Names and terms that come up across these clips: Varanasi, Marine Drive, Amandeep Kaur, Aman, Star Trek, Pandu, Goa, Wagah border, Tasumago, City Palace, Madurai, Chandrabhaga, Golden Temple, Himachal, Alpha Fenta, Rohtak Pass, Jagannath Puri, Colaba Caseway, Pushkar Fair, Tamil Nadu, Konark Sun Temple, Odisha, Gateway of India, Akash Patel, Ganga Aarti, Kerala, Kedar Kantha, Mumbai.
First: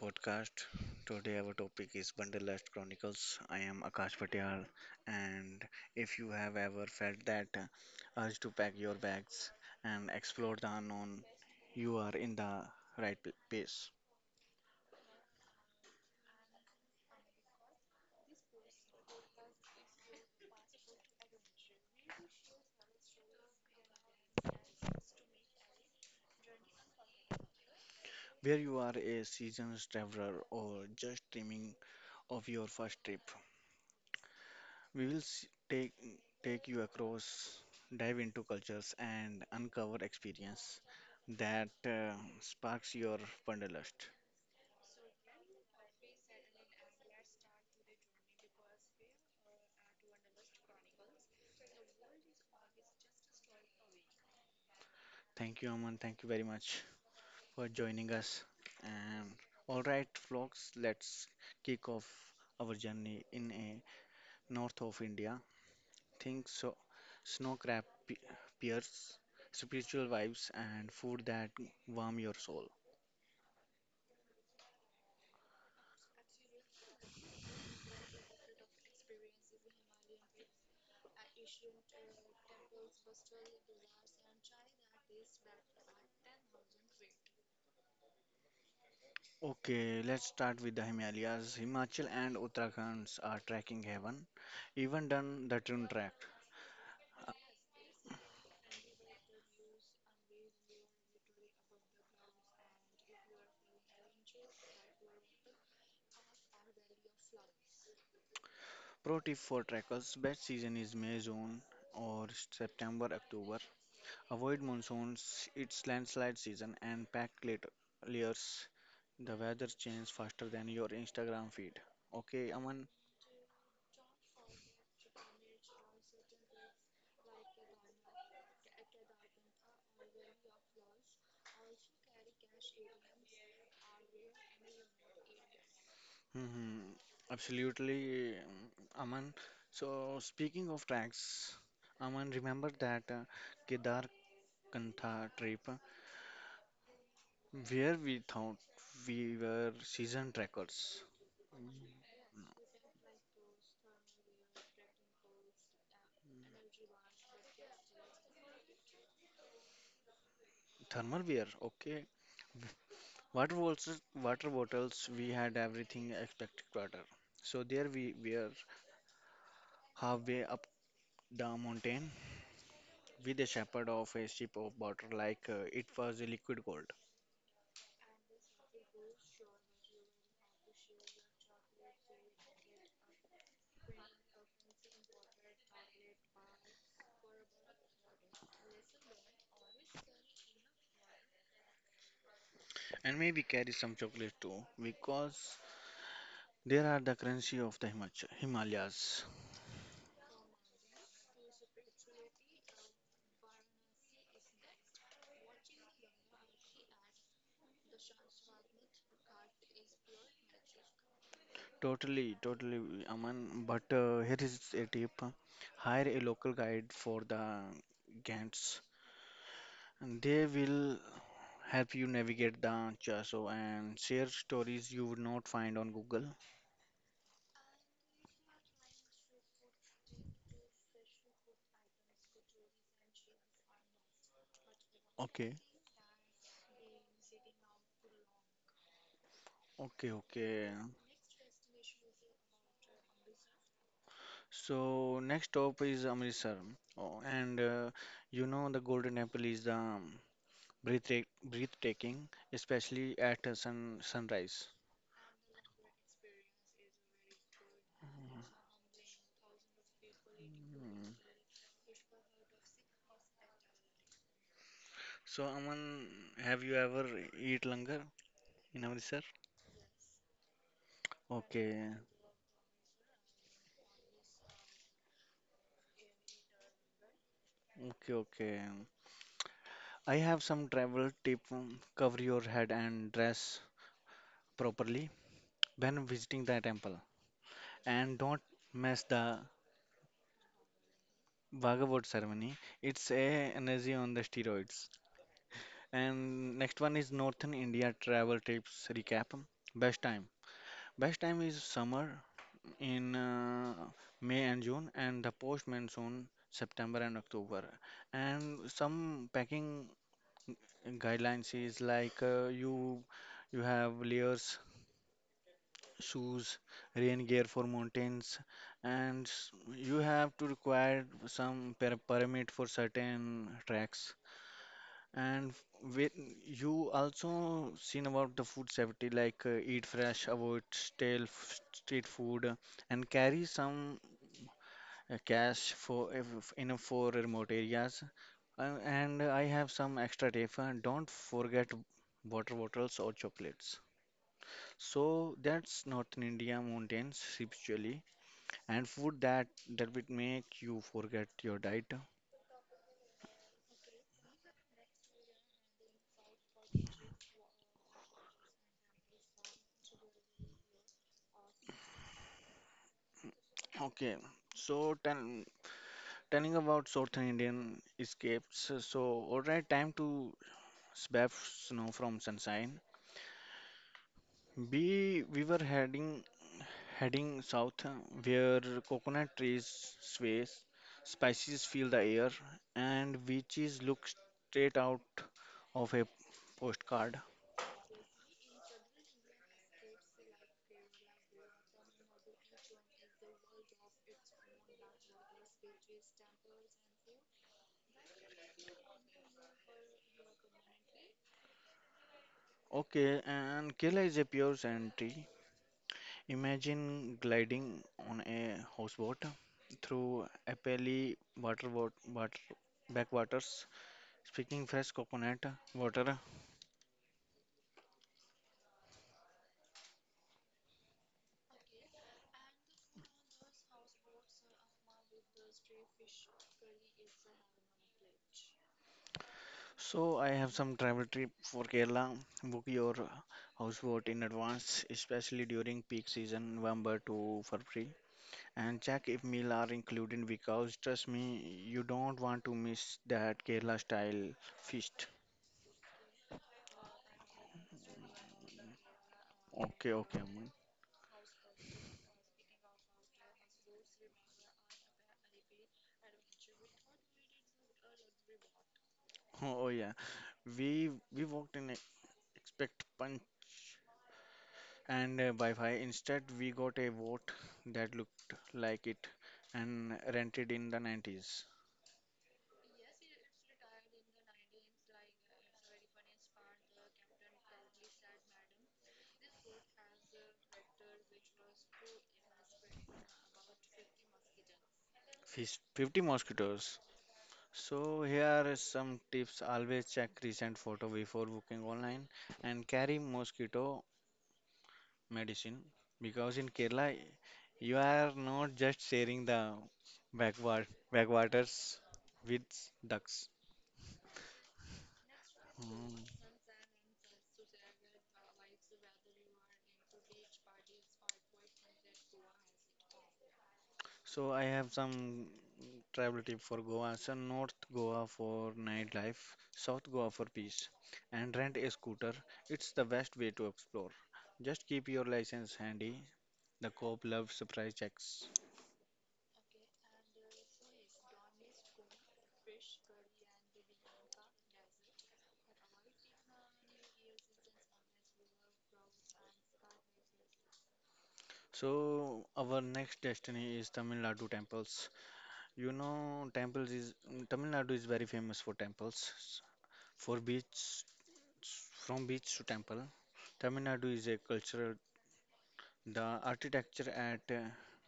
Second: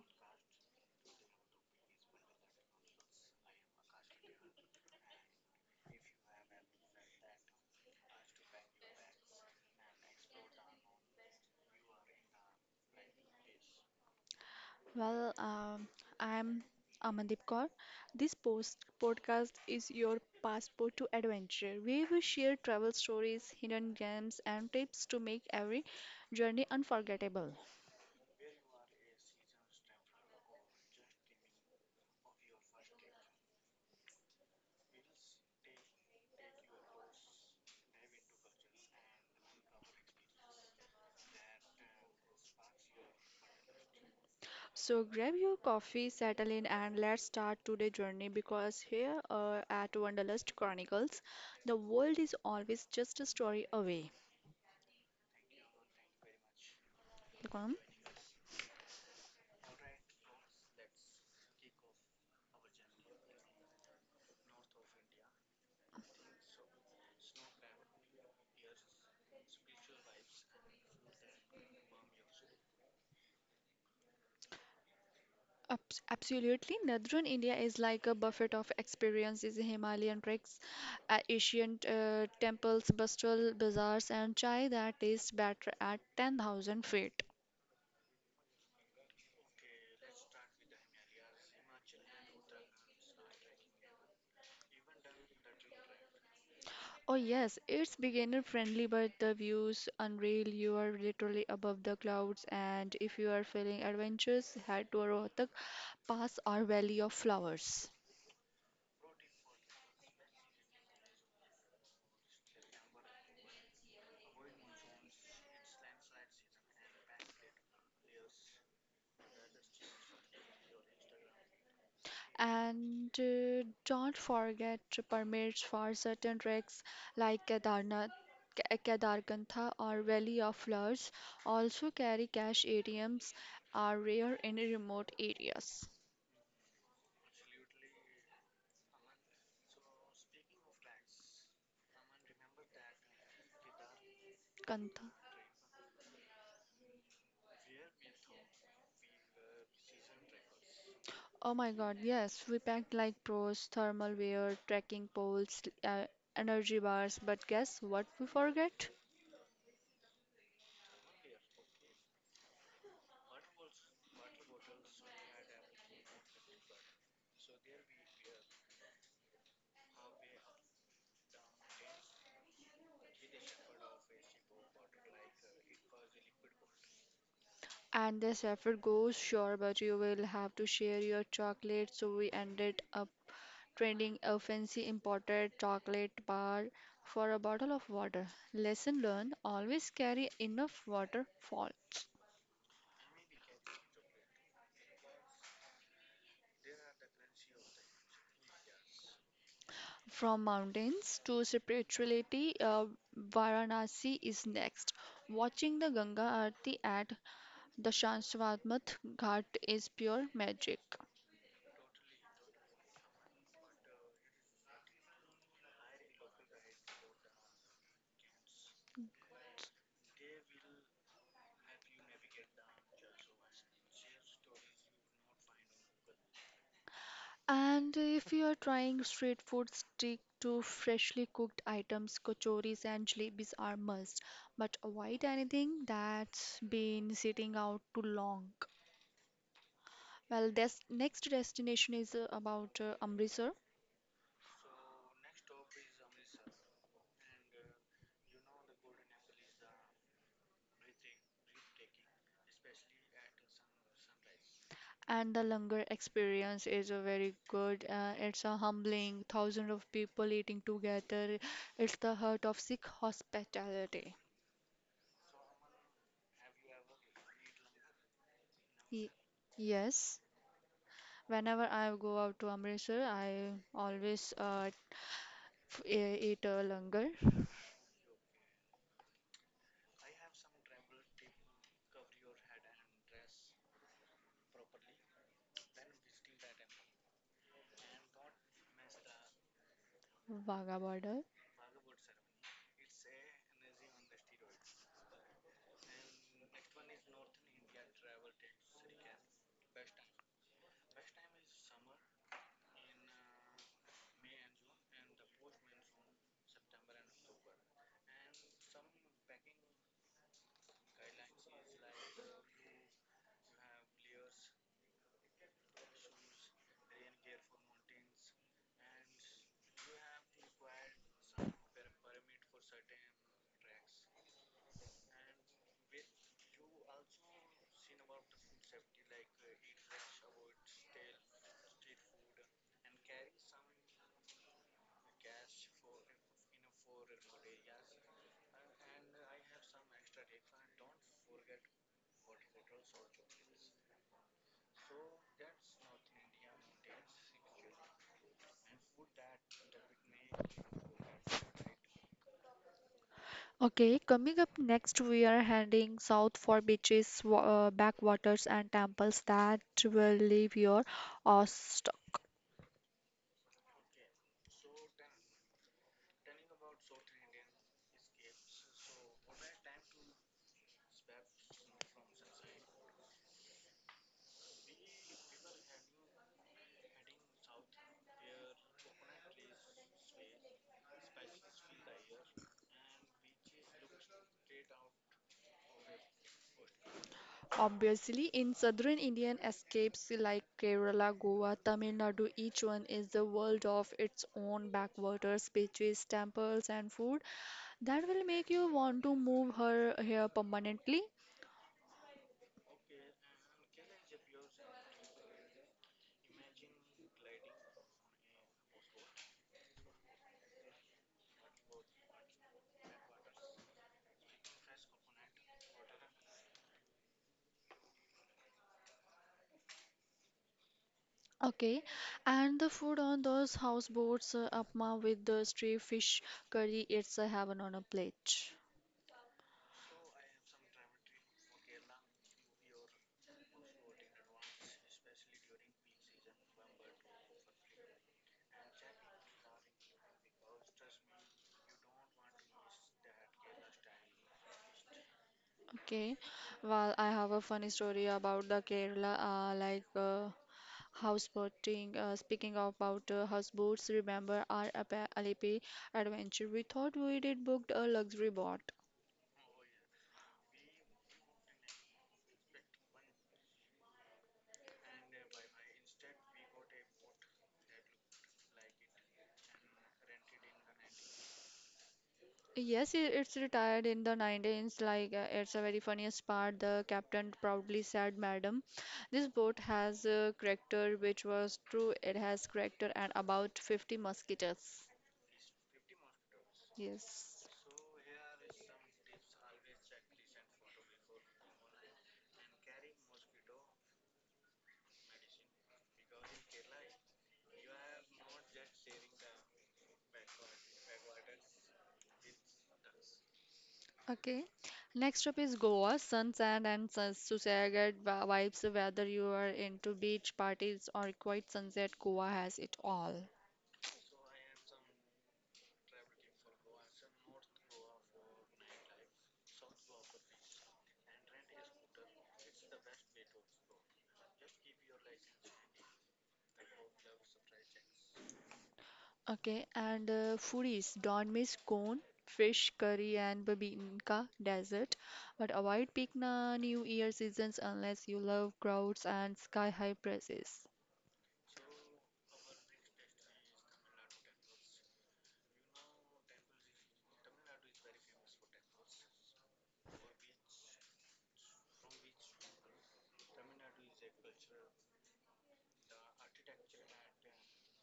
podcast. Today our topic is Wanderlust Chronicles. I am Akash Patel and if you have ever felt that urge to pack your bags and explore the unknown, you are in the right place. Well, um, I'm Amandeep Kaur. This post podcast is your passport to adventure. We will share travel stories, hidden gems, and tips to make every journey unforgettable. Where you are a seasoned traveler or just dreaming of your first trip, we will take take you across, dive into cultures, and uncover experience that sparks your wanderlust. So grab your coffee, settle in, and let's start today's journey because here at Wanderlust Chronicles, the world is always just a story away. Thank you, Aman. Thank you very much for joining us. And all right, folks, let's kick off our journey in a north of India. Think so, snow crab pears, spiritual vibes, and food that warm your soul. Absolutely. Northern India is like a buffet of experiences Himalayan treks, ancient temples, bustling bazaars, and chai that tastes better at 10,000 feet. Okay, let's start with the Himalayas. Himachal and Uttarakhand are trekking heaven. Even done the Tune track. Oh, yes, it's beginner friendly, but the views unreal. You are literally above the clouds, and if you are feeling adventurous, head to Rohtak Pass or Valley of Flowers. Pro tip for trekkers: best season is May, June or September, October. Avoid monsoons; it's landslide season and packed late layers. The weather changes faster than your Instagram feed. Okay, Aman. And Don't forget permits for certain treks like Kedarnath, Kedarkantha or Valley of Flowers. Also carry cash ATMs are rare in remote areas. hmm Absolutely, mm, Aman. So speaking of tracks, Aman, remember that Kedar Kantha. Kantha trip. Where we thought we were season trackers. Oh my god, yes, we packed like pros, thermal wear, trekking poles, energy bars, but guess what we forget? Thermal wear, okay. Water bottles, we had everything expected water. So there we were halfway up the mountain with a shepherd of a ship of water like it was a liquid gold. And this effort goes sure, but you will have to share your chocolate, so we ended up trading a fancy imported chocolate bar for a bottle of water. Lesson learned always carry enough water falls. And maybe carry some chocolate too because there are the currency of the Himalayas. From mountains to spirituality, Varanasi is next. Watching the Ganga Aarti at the Shansvatmath Ghat is pure magic. Totally, totally, Aman. But here is a tip. Hire a local guide for the Gantt and they will help you navigate the chaso and share stories you would not find on Google. And if you are trying street food, stick to freshly cooked items. Kachoris and jalebis are must, but avoid Okay, anything that's been sitting out too long. okay, Well, okay. this next destination is about Amritsar, So next stop is Amritsar, oh, and you know the Golden Temple is the breathtaking, especially at sunrise. and the Langar experience is a very good. Mhm. It's a humbling, thousands of people eating Mm. together. It's the heart of Sikh hospitality. So, Aman, have you ever eat langar in Ye- Amritsar? Yes. Whenever Okay, I go out to Amritsar, I always It longer, okay, okay. I have some travel tip. Cover your head and dress properly when visiting the temple, and don't mess the Wagah border. Bhagavad ceremony. It's a energy on the steroids. And next one is Northern India travel tips recap. Best time. Best time is summer in May and June, and the post monsoon September and October. And some packing guidelines is like you have layers, shoes, rain gear for mountains, and you have to require some permit for certain tracks. And with you also seen about the food safety, like eat fresh, avoid stale street food, and carry some cash for if enough for remote areas. And I have some extra tip. Don't forget water bottles or chocolates. So that's Northern India mountains spiritually and food that would make you forget your diet. Okay, coming up next, we are heading south for beaches, backwaters, and temples that will leave your awe struck. Okay, so telling about Southern Indian escapes. So all right, time to swap snow from sunshine. We were heading south, where coconut trees sway, spices fill the air, and beaches look straight out of a postcard. Obviously, in southern Indian escapes like Kerala, Goa, Tamil Nadu, each one is the world of its own backwaters, beaches, temples, and food that will make you want to move her here permanently. Okay, and Kerala is a pure sanity. Imagine gliding on a houseboat through Apelli water backwaters, speaking fresh coconut water. Okay, and the food on those houseboats, upma with the stray fish curry, it's a heaven on a plate. So I have some travel trip for Kerala. Book your houseboat in advance, especially during peak season, November to February, and check if meal are included because trust me, you don't want to miss that Kerala style feast. Okay, well, I have a funny story about the Kerala, Okay, okay, Aman. houseboating. Speaking about houseboats, remember our Alipi adventure? We thought we did booked a luxury boat. Oh yeah, we we walked in expect punch and Wi-Fi. Instead, we got a boat that looked like it and rented in the 90s. Yes, it's retired in the 19s. It's a very funniest part. The captain proudly said, "Madam, this boat has a character," which was true. It has character and about 50 mosquitoes. 50 mosquitoes. Yes. So here is some tips. Always check recent photo before booking online and carry mosquito medicine because in Kerala you are not just sharing the backwat backwaters with ducks. Okay. Next up is Goa, Mm. sun, sand, and Susagat vibes. Whether you are into beach parties or quiet sunset, Goa has it all. So I have some travel tip for Goa. So North Goa for nightlife, South Goa for peace, and rent a scooter. It's the best way to explore. Just keep your license handy. The cop loves surprise checks. Okay, and foodies don't miss cone, fish curry, and babinka desert, but avoid peak na New Year seasons unless you love crowds and sky-high prices. So our next destiny is Tamil Nadu temples. You know, temples is Tamil Nadu is very famous for temples. For beach, from beach to temple, Tamil Nadu is a cultural. The architecture at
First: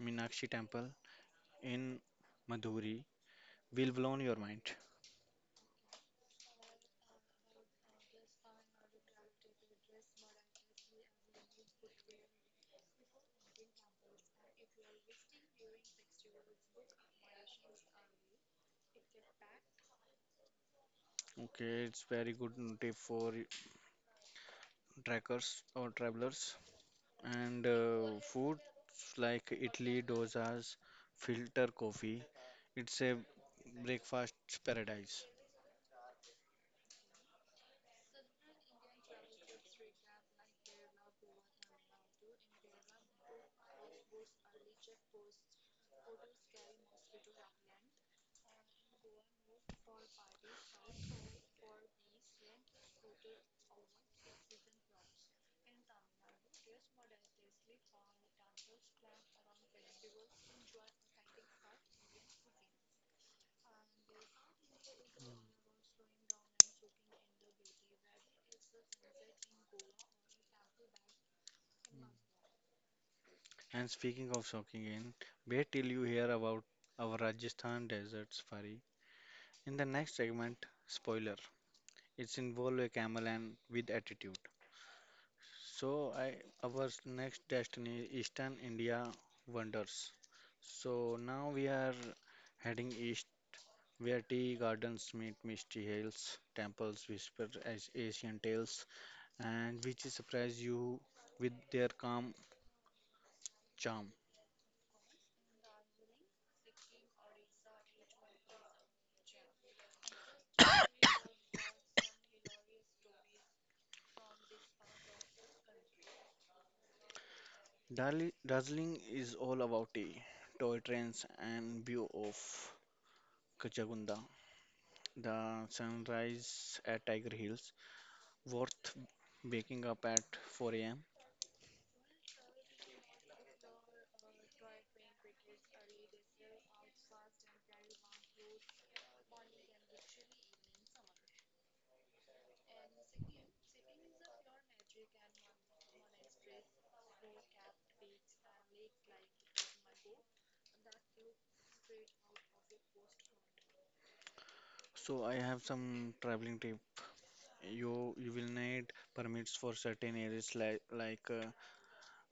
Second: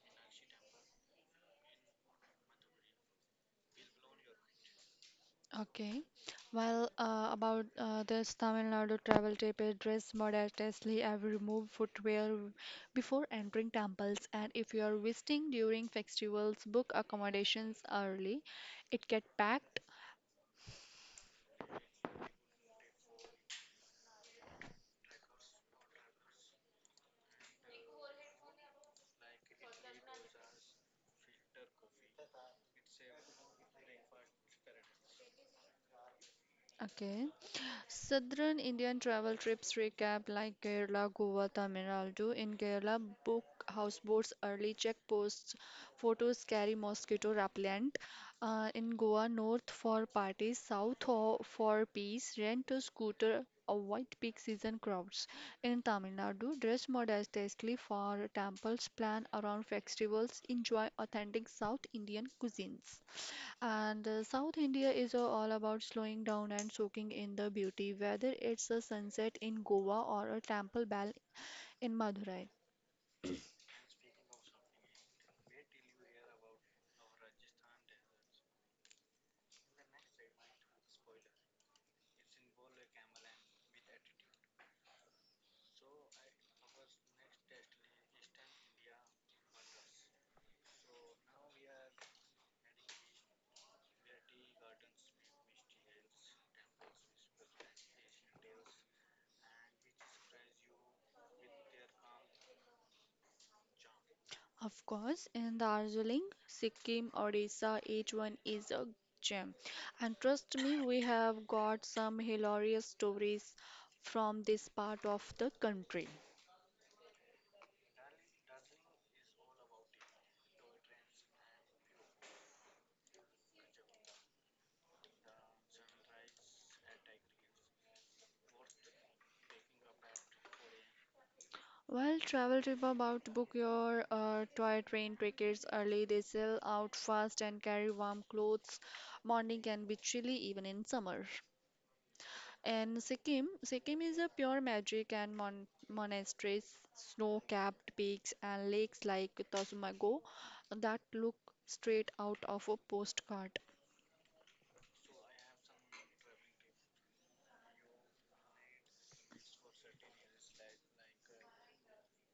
Meenakshi Temple in Madhuri will blow your mind. Okay. Well, about this Tamil Nadu travel tip, is dress modestly and remove footwear before entering temples. And if you are visiting during festivals, book accommodations early. It get packed. Okay, it's very good tip for trekkers or travelers. And foods like idli, dosas, filter coffee, it's a breakfast paradise. Okay. Southern Indian travel trips recap like Kerala, Goa, Tamil Nadu. In Kerala, book houseboats early, check posts, photos, carry mosquito repellent. In Goa, north for parties, for peace, rent a scooter, avoid peak season crowds. In Tamil Nadu, dress modestly for temples, plan around festivals, enjoy authentic South Indian cuisines. And South India is all about slowing down and soaking in the beauty, whether it's a sunset in Goa or a temple bell in Madurai. And speaking of soaking in, wait till you hear about our Rajasthan desert safari. In the next segment, spoiler, it's involve a camel and with attitude. So I our next destiny Eastern India wonders. So now we are heading east where tea gardens meet misty hills, temples whisper as Asian tales, and which surprise you with their calm charm. Of course, in Darjeeling, Sikkim, Odisha, each one is a gem. And trust me, we have got some hilarious stories from this part of the country. Darjeeling is all about tea, toy trains, and view of Kachagunda. The sunrise at Tiger Hills, worth waking up at 4 a.m. Well, travel trip about to book your toy train tickets early. They sell out fast and carry warm clothes. Morning can be chilly even in summer. And Sikkim, Sikkim is a pure magic and monasteries, snow-capped peaks and lakes like Tasumago that look straight out of a postcard. So I have some traveling tip. You will need permits for certain areas like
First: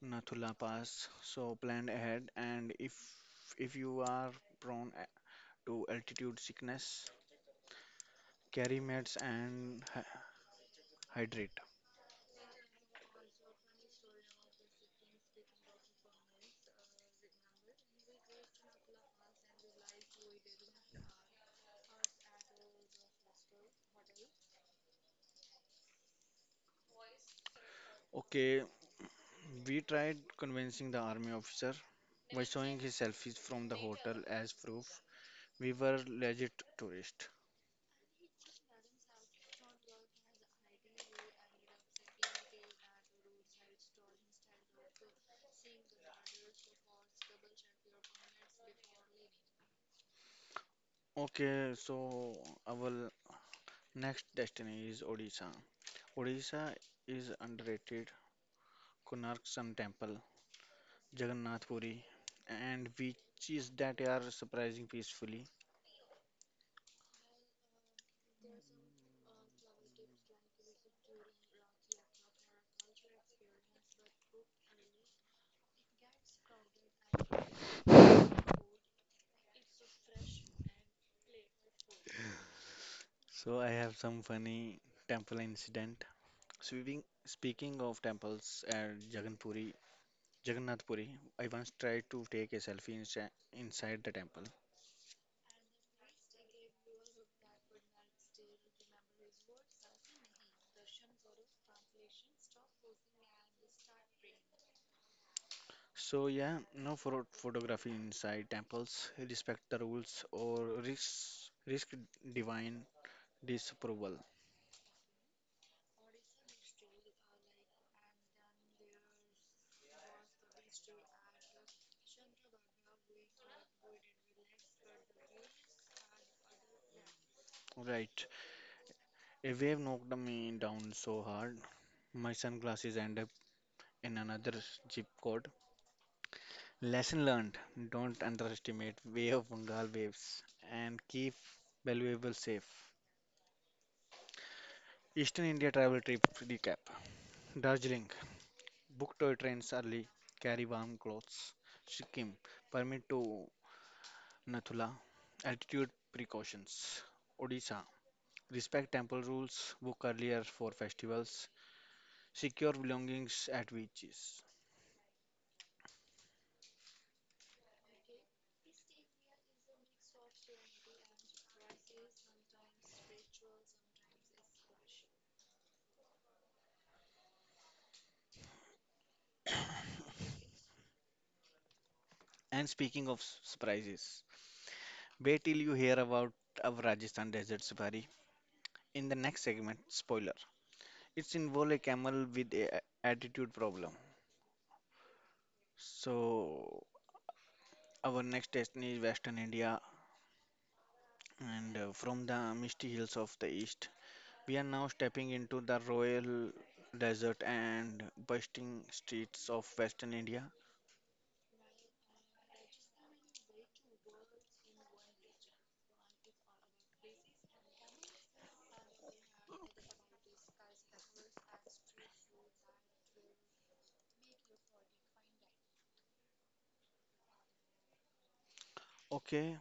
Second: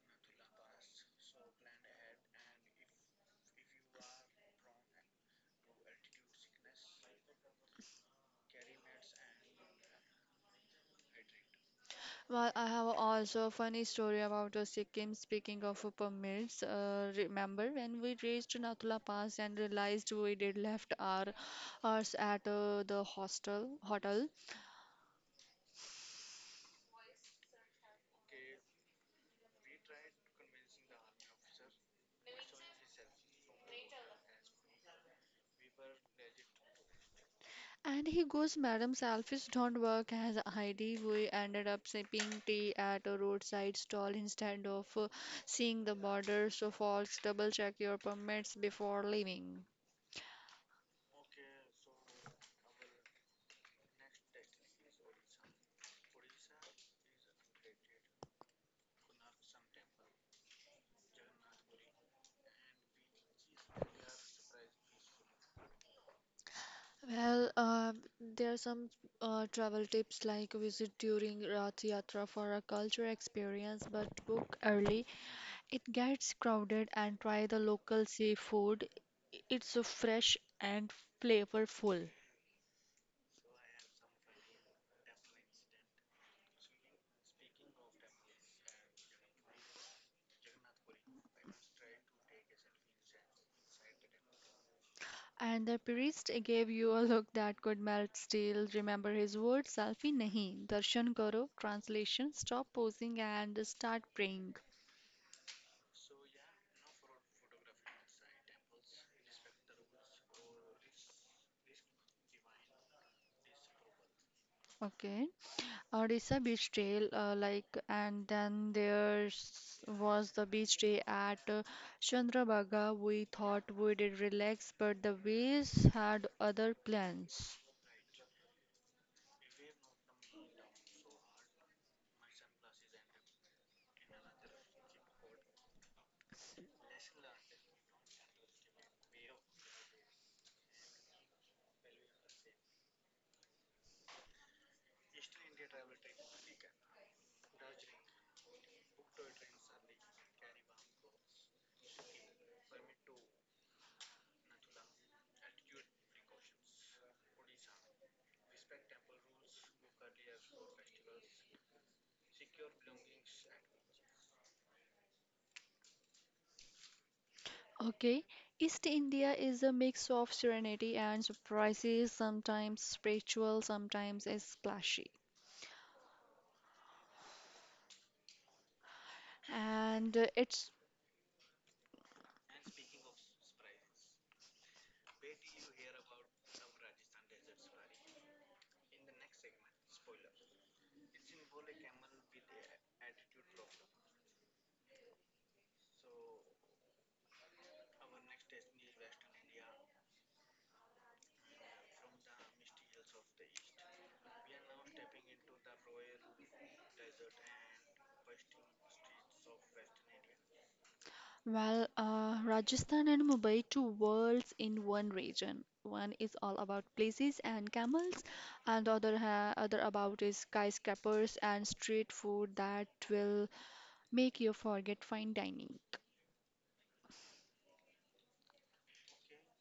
Nathula Pass, so plan ahead and if you are prone to altitude sickness, carry meds and hydrate. Well, I have also a funny story about Sikkim. Speaking of permits, remember when we reached Nathula Pass and realized we did left our ours at the hostel hotel? Okay, we tried convincing the army officer by showing his selfies from the hotel as proof we were legit tourists. And he goes, "Madam, selfies don't work as ID." We ended up sipping tea at a roadside stall instead of seeing the border. So, folks, double check your permits before leaving. Okay, so our next destiny is Odisha. Odisha is underrated. Konark Sun Temple Jagannath Puri, and which is that are surprising peacefully. Well, there are some travel tips like visit during Rath Yatra for a cultural experience, but book early. It gets crowded and try the local seafood. It's so fresh and flavorful. So I have some funny temple incident. Speaking of temples at Jagannath Puri, I once tried to take a selfie inside the temple. And the priest gave you a look that could melt steel. Remember his words, selfie nahi. Darshan karo, translation, stop posing and start praying. So yeah, no photography inside temples. Respect the rules or risk divine disapproval. Okay. Odisha Beach Trail, and then there was the beach day at Chandrabhaga. We thought we did relax, but the waves had other plans. Right. A wave knocked me down so hard, my sunglasses end up in another zip code. Lesson learned don't underestimate way of Bengal waves and keep valuable safe. Eastern India travel trip recap Darjeeling book toy trains early, carry warm clothes. Sikkim permit to Nathula altitude precautions. Odisha respect temple rules, book earlier for festivals, secure belongings at beaches. Okay, East India is a mix of serenity and surprises, sometimes spiritual, sometimes it's splashy. And it's And speaking of surprises, wait till you hear about our Rajasthan desert safari in the next segment. Spoiler. It's involve a camel with a attitude problem. So our next destination is Western India, and from the misty hills of the east, we are now stepping into the royal desert and bustling streets of Western India. Well, Rajasthan and Mumbai, two worlds in one region. One is all about places and camels, and the other ha other about is skyscrapers and street food that will make you forget fine dining. Okay,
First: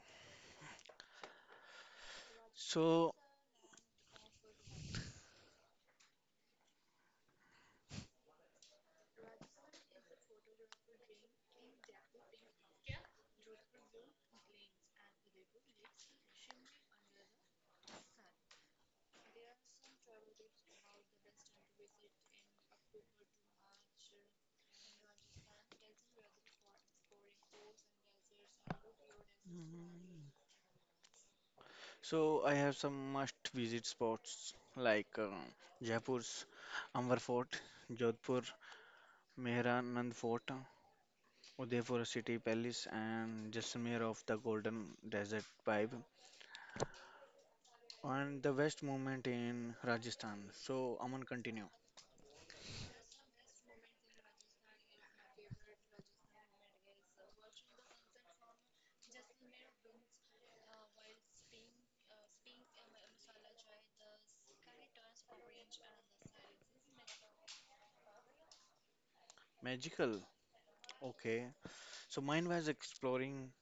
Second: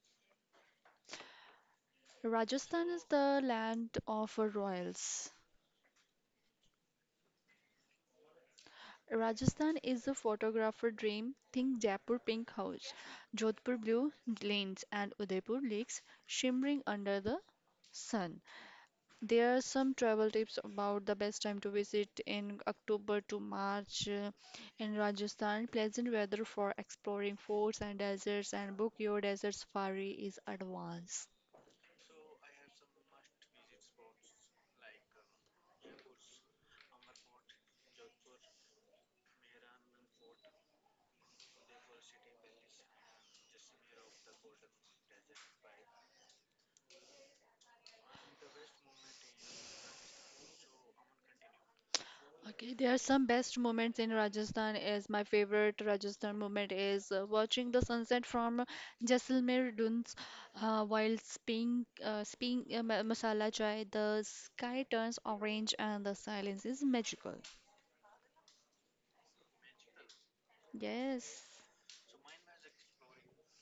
Rajasthan is so the land of royals. Rajasthan is a photographer dream. Think Jaipur pink house, Jodhpur blue lanes, and Udaipur lakes shimmering under the sun. There are some travel tips about the best time to visit in October to March in Rajasthan. Pleasant weather for exploring forts and deserts and book your desert safari is advanced. so I have some must-visit spots like Jaipur's Amber Fort, Jodhpur Mehranand Fort, Udaipur City Palace, and Jaisalmer of the Golden Desert vibe. And the West movement in Rajasthan. So, Aman, continue. Okay, there are some best moments in Rajasthan is my favorite Rajasthan moment is watching the sunset from Jaisalmer Dunes while spinning masala chai. The sky turns orange and the silence is magical. Magical. Okay. Yes. So, mine was exploring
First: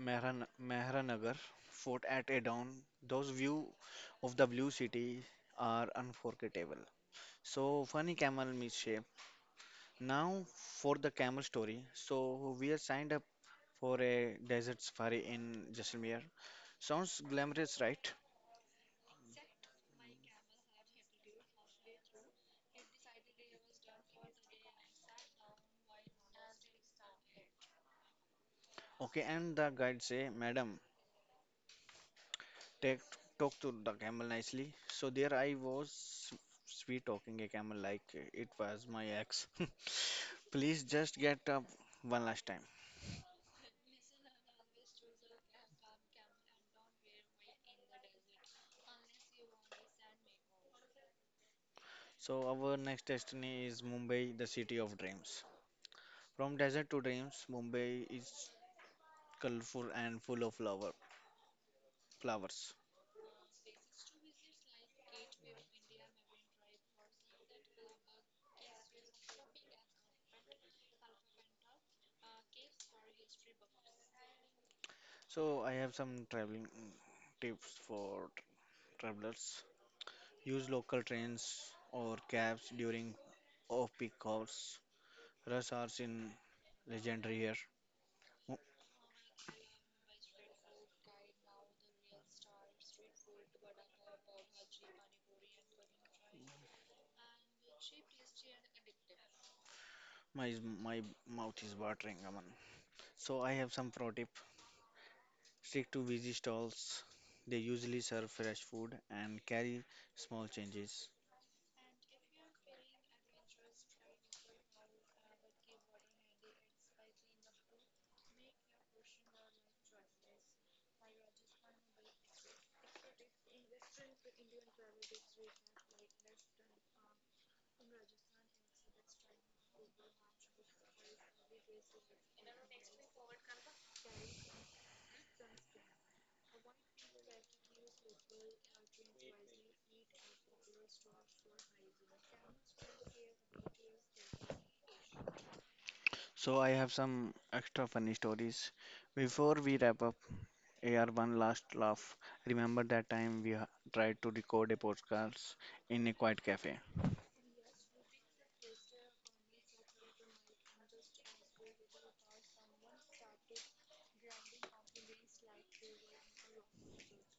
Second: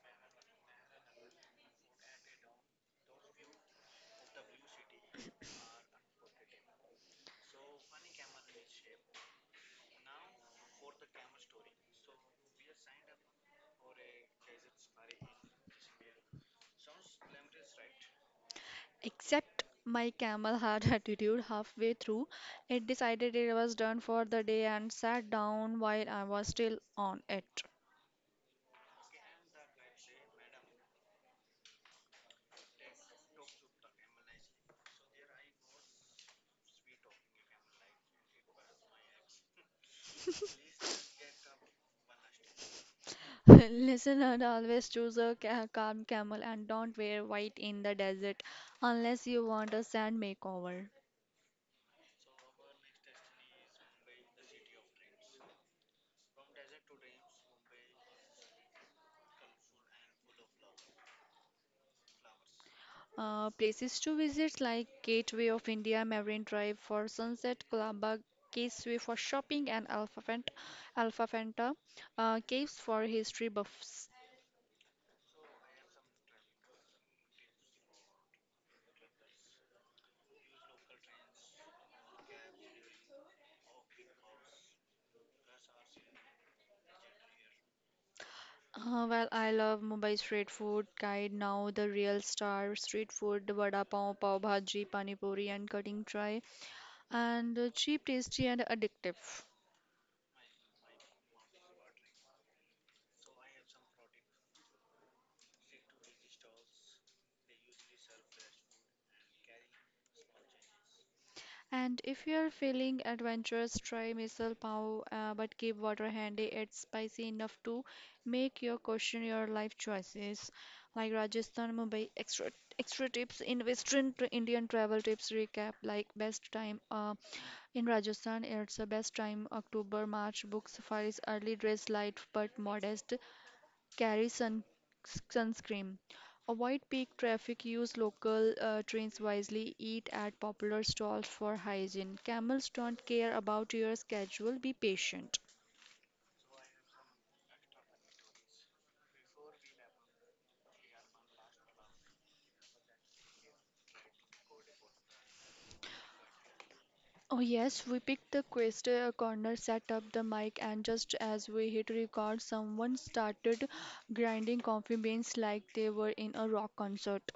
Mehranagar Fort at a dawn. Those view of the blue city are unforgettable. So, funny camel misshape. Now, for the camel story. So, we are signed up for a desert safari in Jaisalmer. Sounds glamorous, right? Except my camel had attitude halfway through. It decided it was done for the day and sat down while I was still on it. Okay, and the guide say, Madam, take, talk to the camel nicely. So there I was, sweet talking a camel like it was my ex. Please just get up one last time. Listener, always choose a calm camel and don't wear white in the desert unless you want a sand makeover. So our next destiny is Mumbai, the city of dreams. From desert to dreams, Mumbai is colorful and full of flowers. Places to visit like Gateway of India, Marine Drive for sunset, Colaba Caseway for shopping, and Alpha Fenta caves for history buffs. So I have some traveling tips for travelers. Use local trains or cabs during off-peak hours. Rush hours in legendary here. I love Mumbai street food guide now, the real star street food, the vada pav, pav bhaji, pani puri, and cutting try, and cheap, tasty, and addictive. My my mouth is watering, Aman. So I have some pro tip. Stick to busy stalls. They usually serve fresh food and carry small changes. And if you're feeling adventurous, try misal pav, but keep water handy. It's spicy enough to make you question your life choices. Like Rajasthan, Mumbai, extra tips in Western Indian travel tips recap, like best time. In Rajasthan, it's the best time October-March. Book safaris early, dress light but modest, carry sunscreen. Avoid peak traffic, use local trains wisely, eat at popular stalls for hygiene. Camels don't care about your schedule, be patient. So I have some extra funny stories. Before we wrap up, AR one last laugh. Remember that time we tried to record a podcast in a quiet cafe Oh yes, we picked the quest corner, set up the mic, and just as we hit record, someone started grinding coffee beans like they were in a rock concert.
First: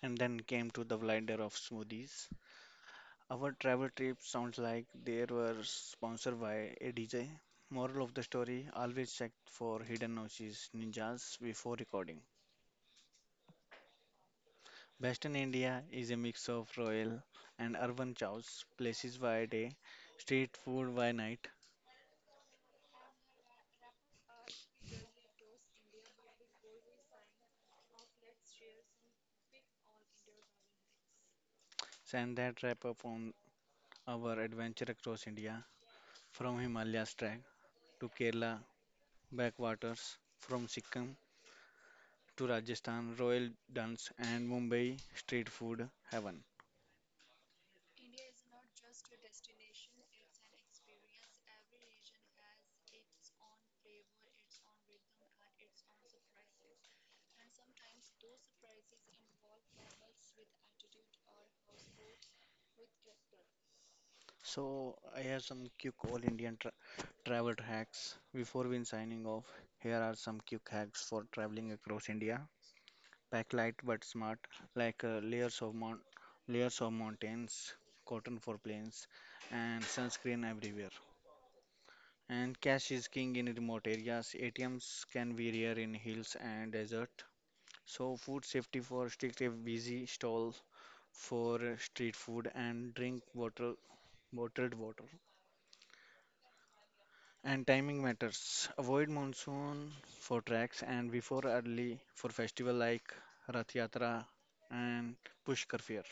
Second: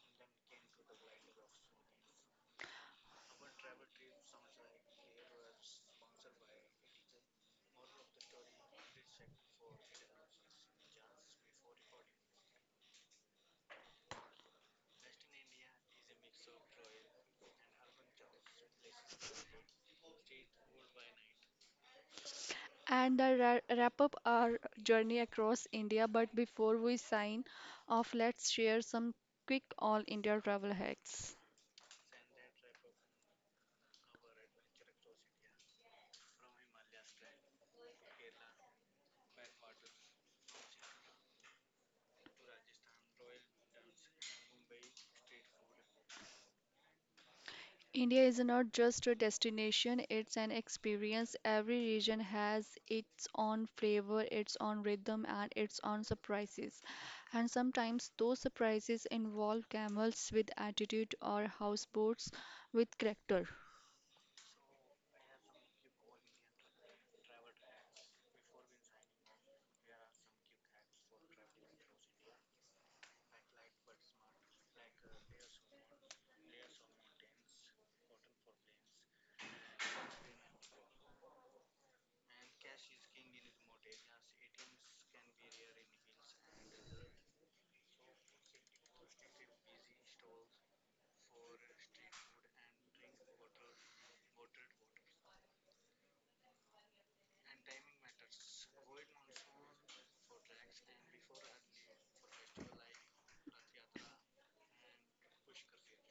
and then came to the blender of smoothies. Our travel trip sounds like they were sponsored by a DJ. Moral of the story always check for hidden noises ninjas before recording. Western India is a mix of royal and urban chows, places by day, street food by night. And the wrap up our journey across India. But before we sign off, let's share some quick all India travel hacks. And that wrap up on our adventure across India from Himalayas track to Kerala backwaters, from Sikkim to Rajasthan royal dance and Mumbai street food heaven. India is not just a destination, it's an experience. Every region has its own flavor, its own rhythm, and its own surprises. And sometimes those surprises involve camels with attitude or houseboats with character. So, I have some quick all Indian travel hacks. Before we signing off, here are some quick hacks for traveling across India. Pack light but smart, like layers of mountains, cotton for planes, and sunscreen everywhere. And cash is king in remote areas. ATMs can be rare in hills and desert. So, food safety for strict busy stall for street food and drink water, bottled water. And timing matters. Avoid monsoon for tracks and before early for festival like Rath Yatra and Pushkar Fair.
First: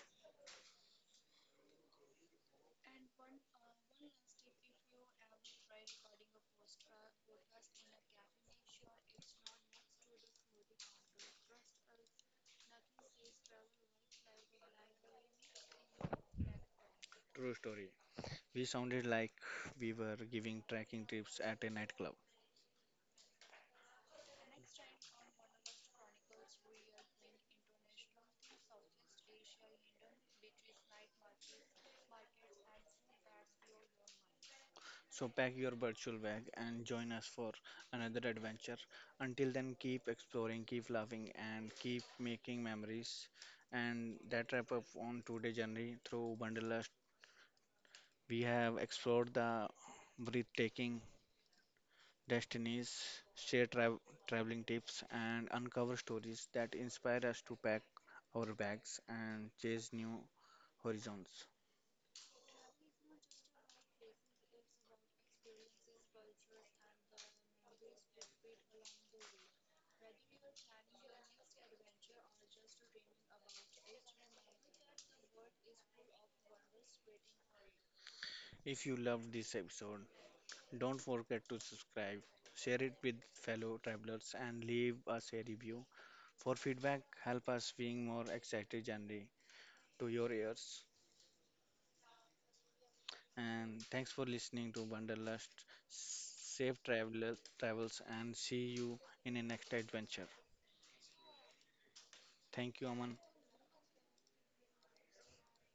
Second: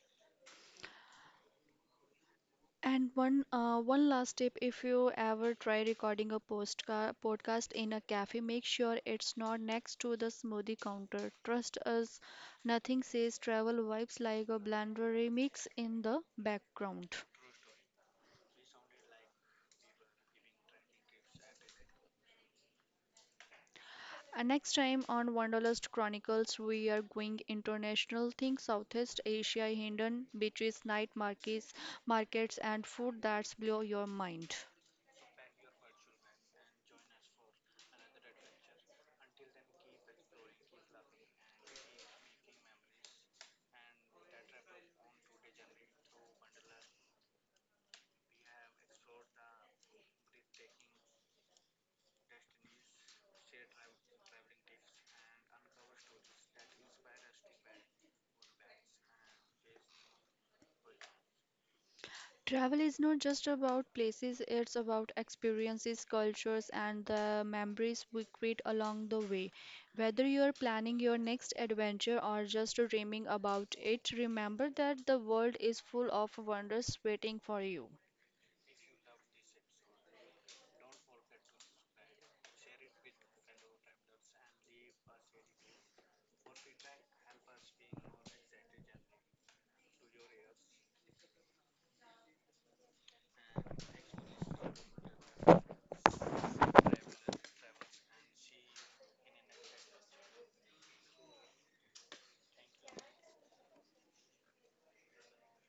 And one one last tip, if you ever try recording a postca podcast in a cafe, make sure it's not next to the smoothie counter. Trust us, nothing says travel vibes like a blend remix in the background. True story. We sounded like we were giving trekking trips at a nightclub. And next time on Wanderlust Chronicles, we are going international things, Southeast Asia, hidden beaches, markets, and food that's blow your mind. So pack your virtual bag and join us for another adventure. Until then, keep exploring, keep laughing, and keep making memories. And that wrap up on today's journey through Wanderlust. We have explored the breathtaking destinies, share traveling tips, and uncover stories that inspire us to pack our bags and chase new horizons. Travel is not just about places, it's about experiences, cultures, and the memories we create along the way. Whether you're planning your next adventure or just dreaming about it, remember that the world is full of wonders waiting for you. If you loved this episode, don't forget to subscribe, share it with fellow travelers, and leave us a review. For feedback, help us bring more exciting journey to your ears. And thanks for listening to Wanderlust. Safe travels, and see you in a next adventure. Thank you, Aman.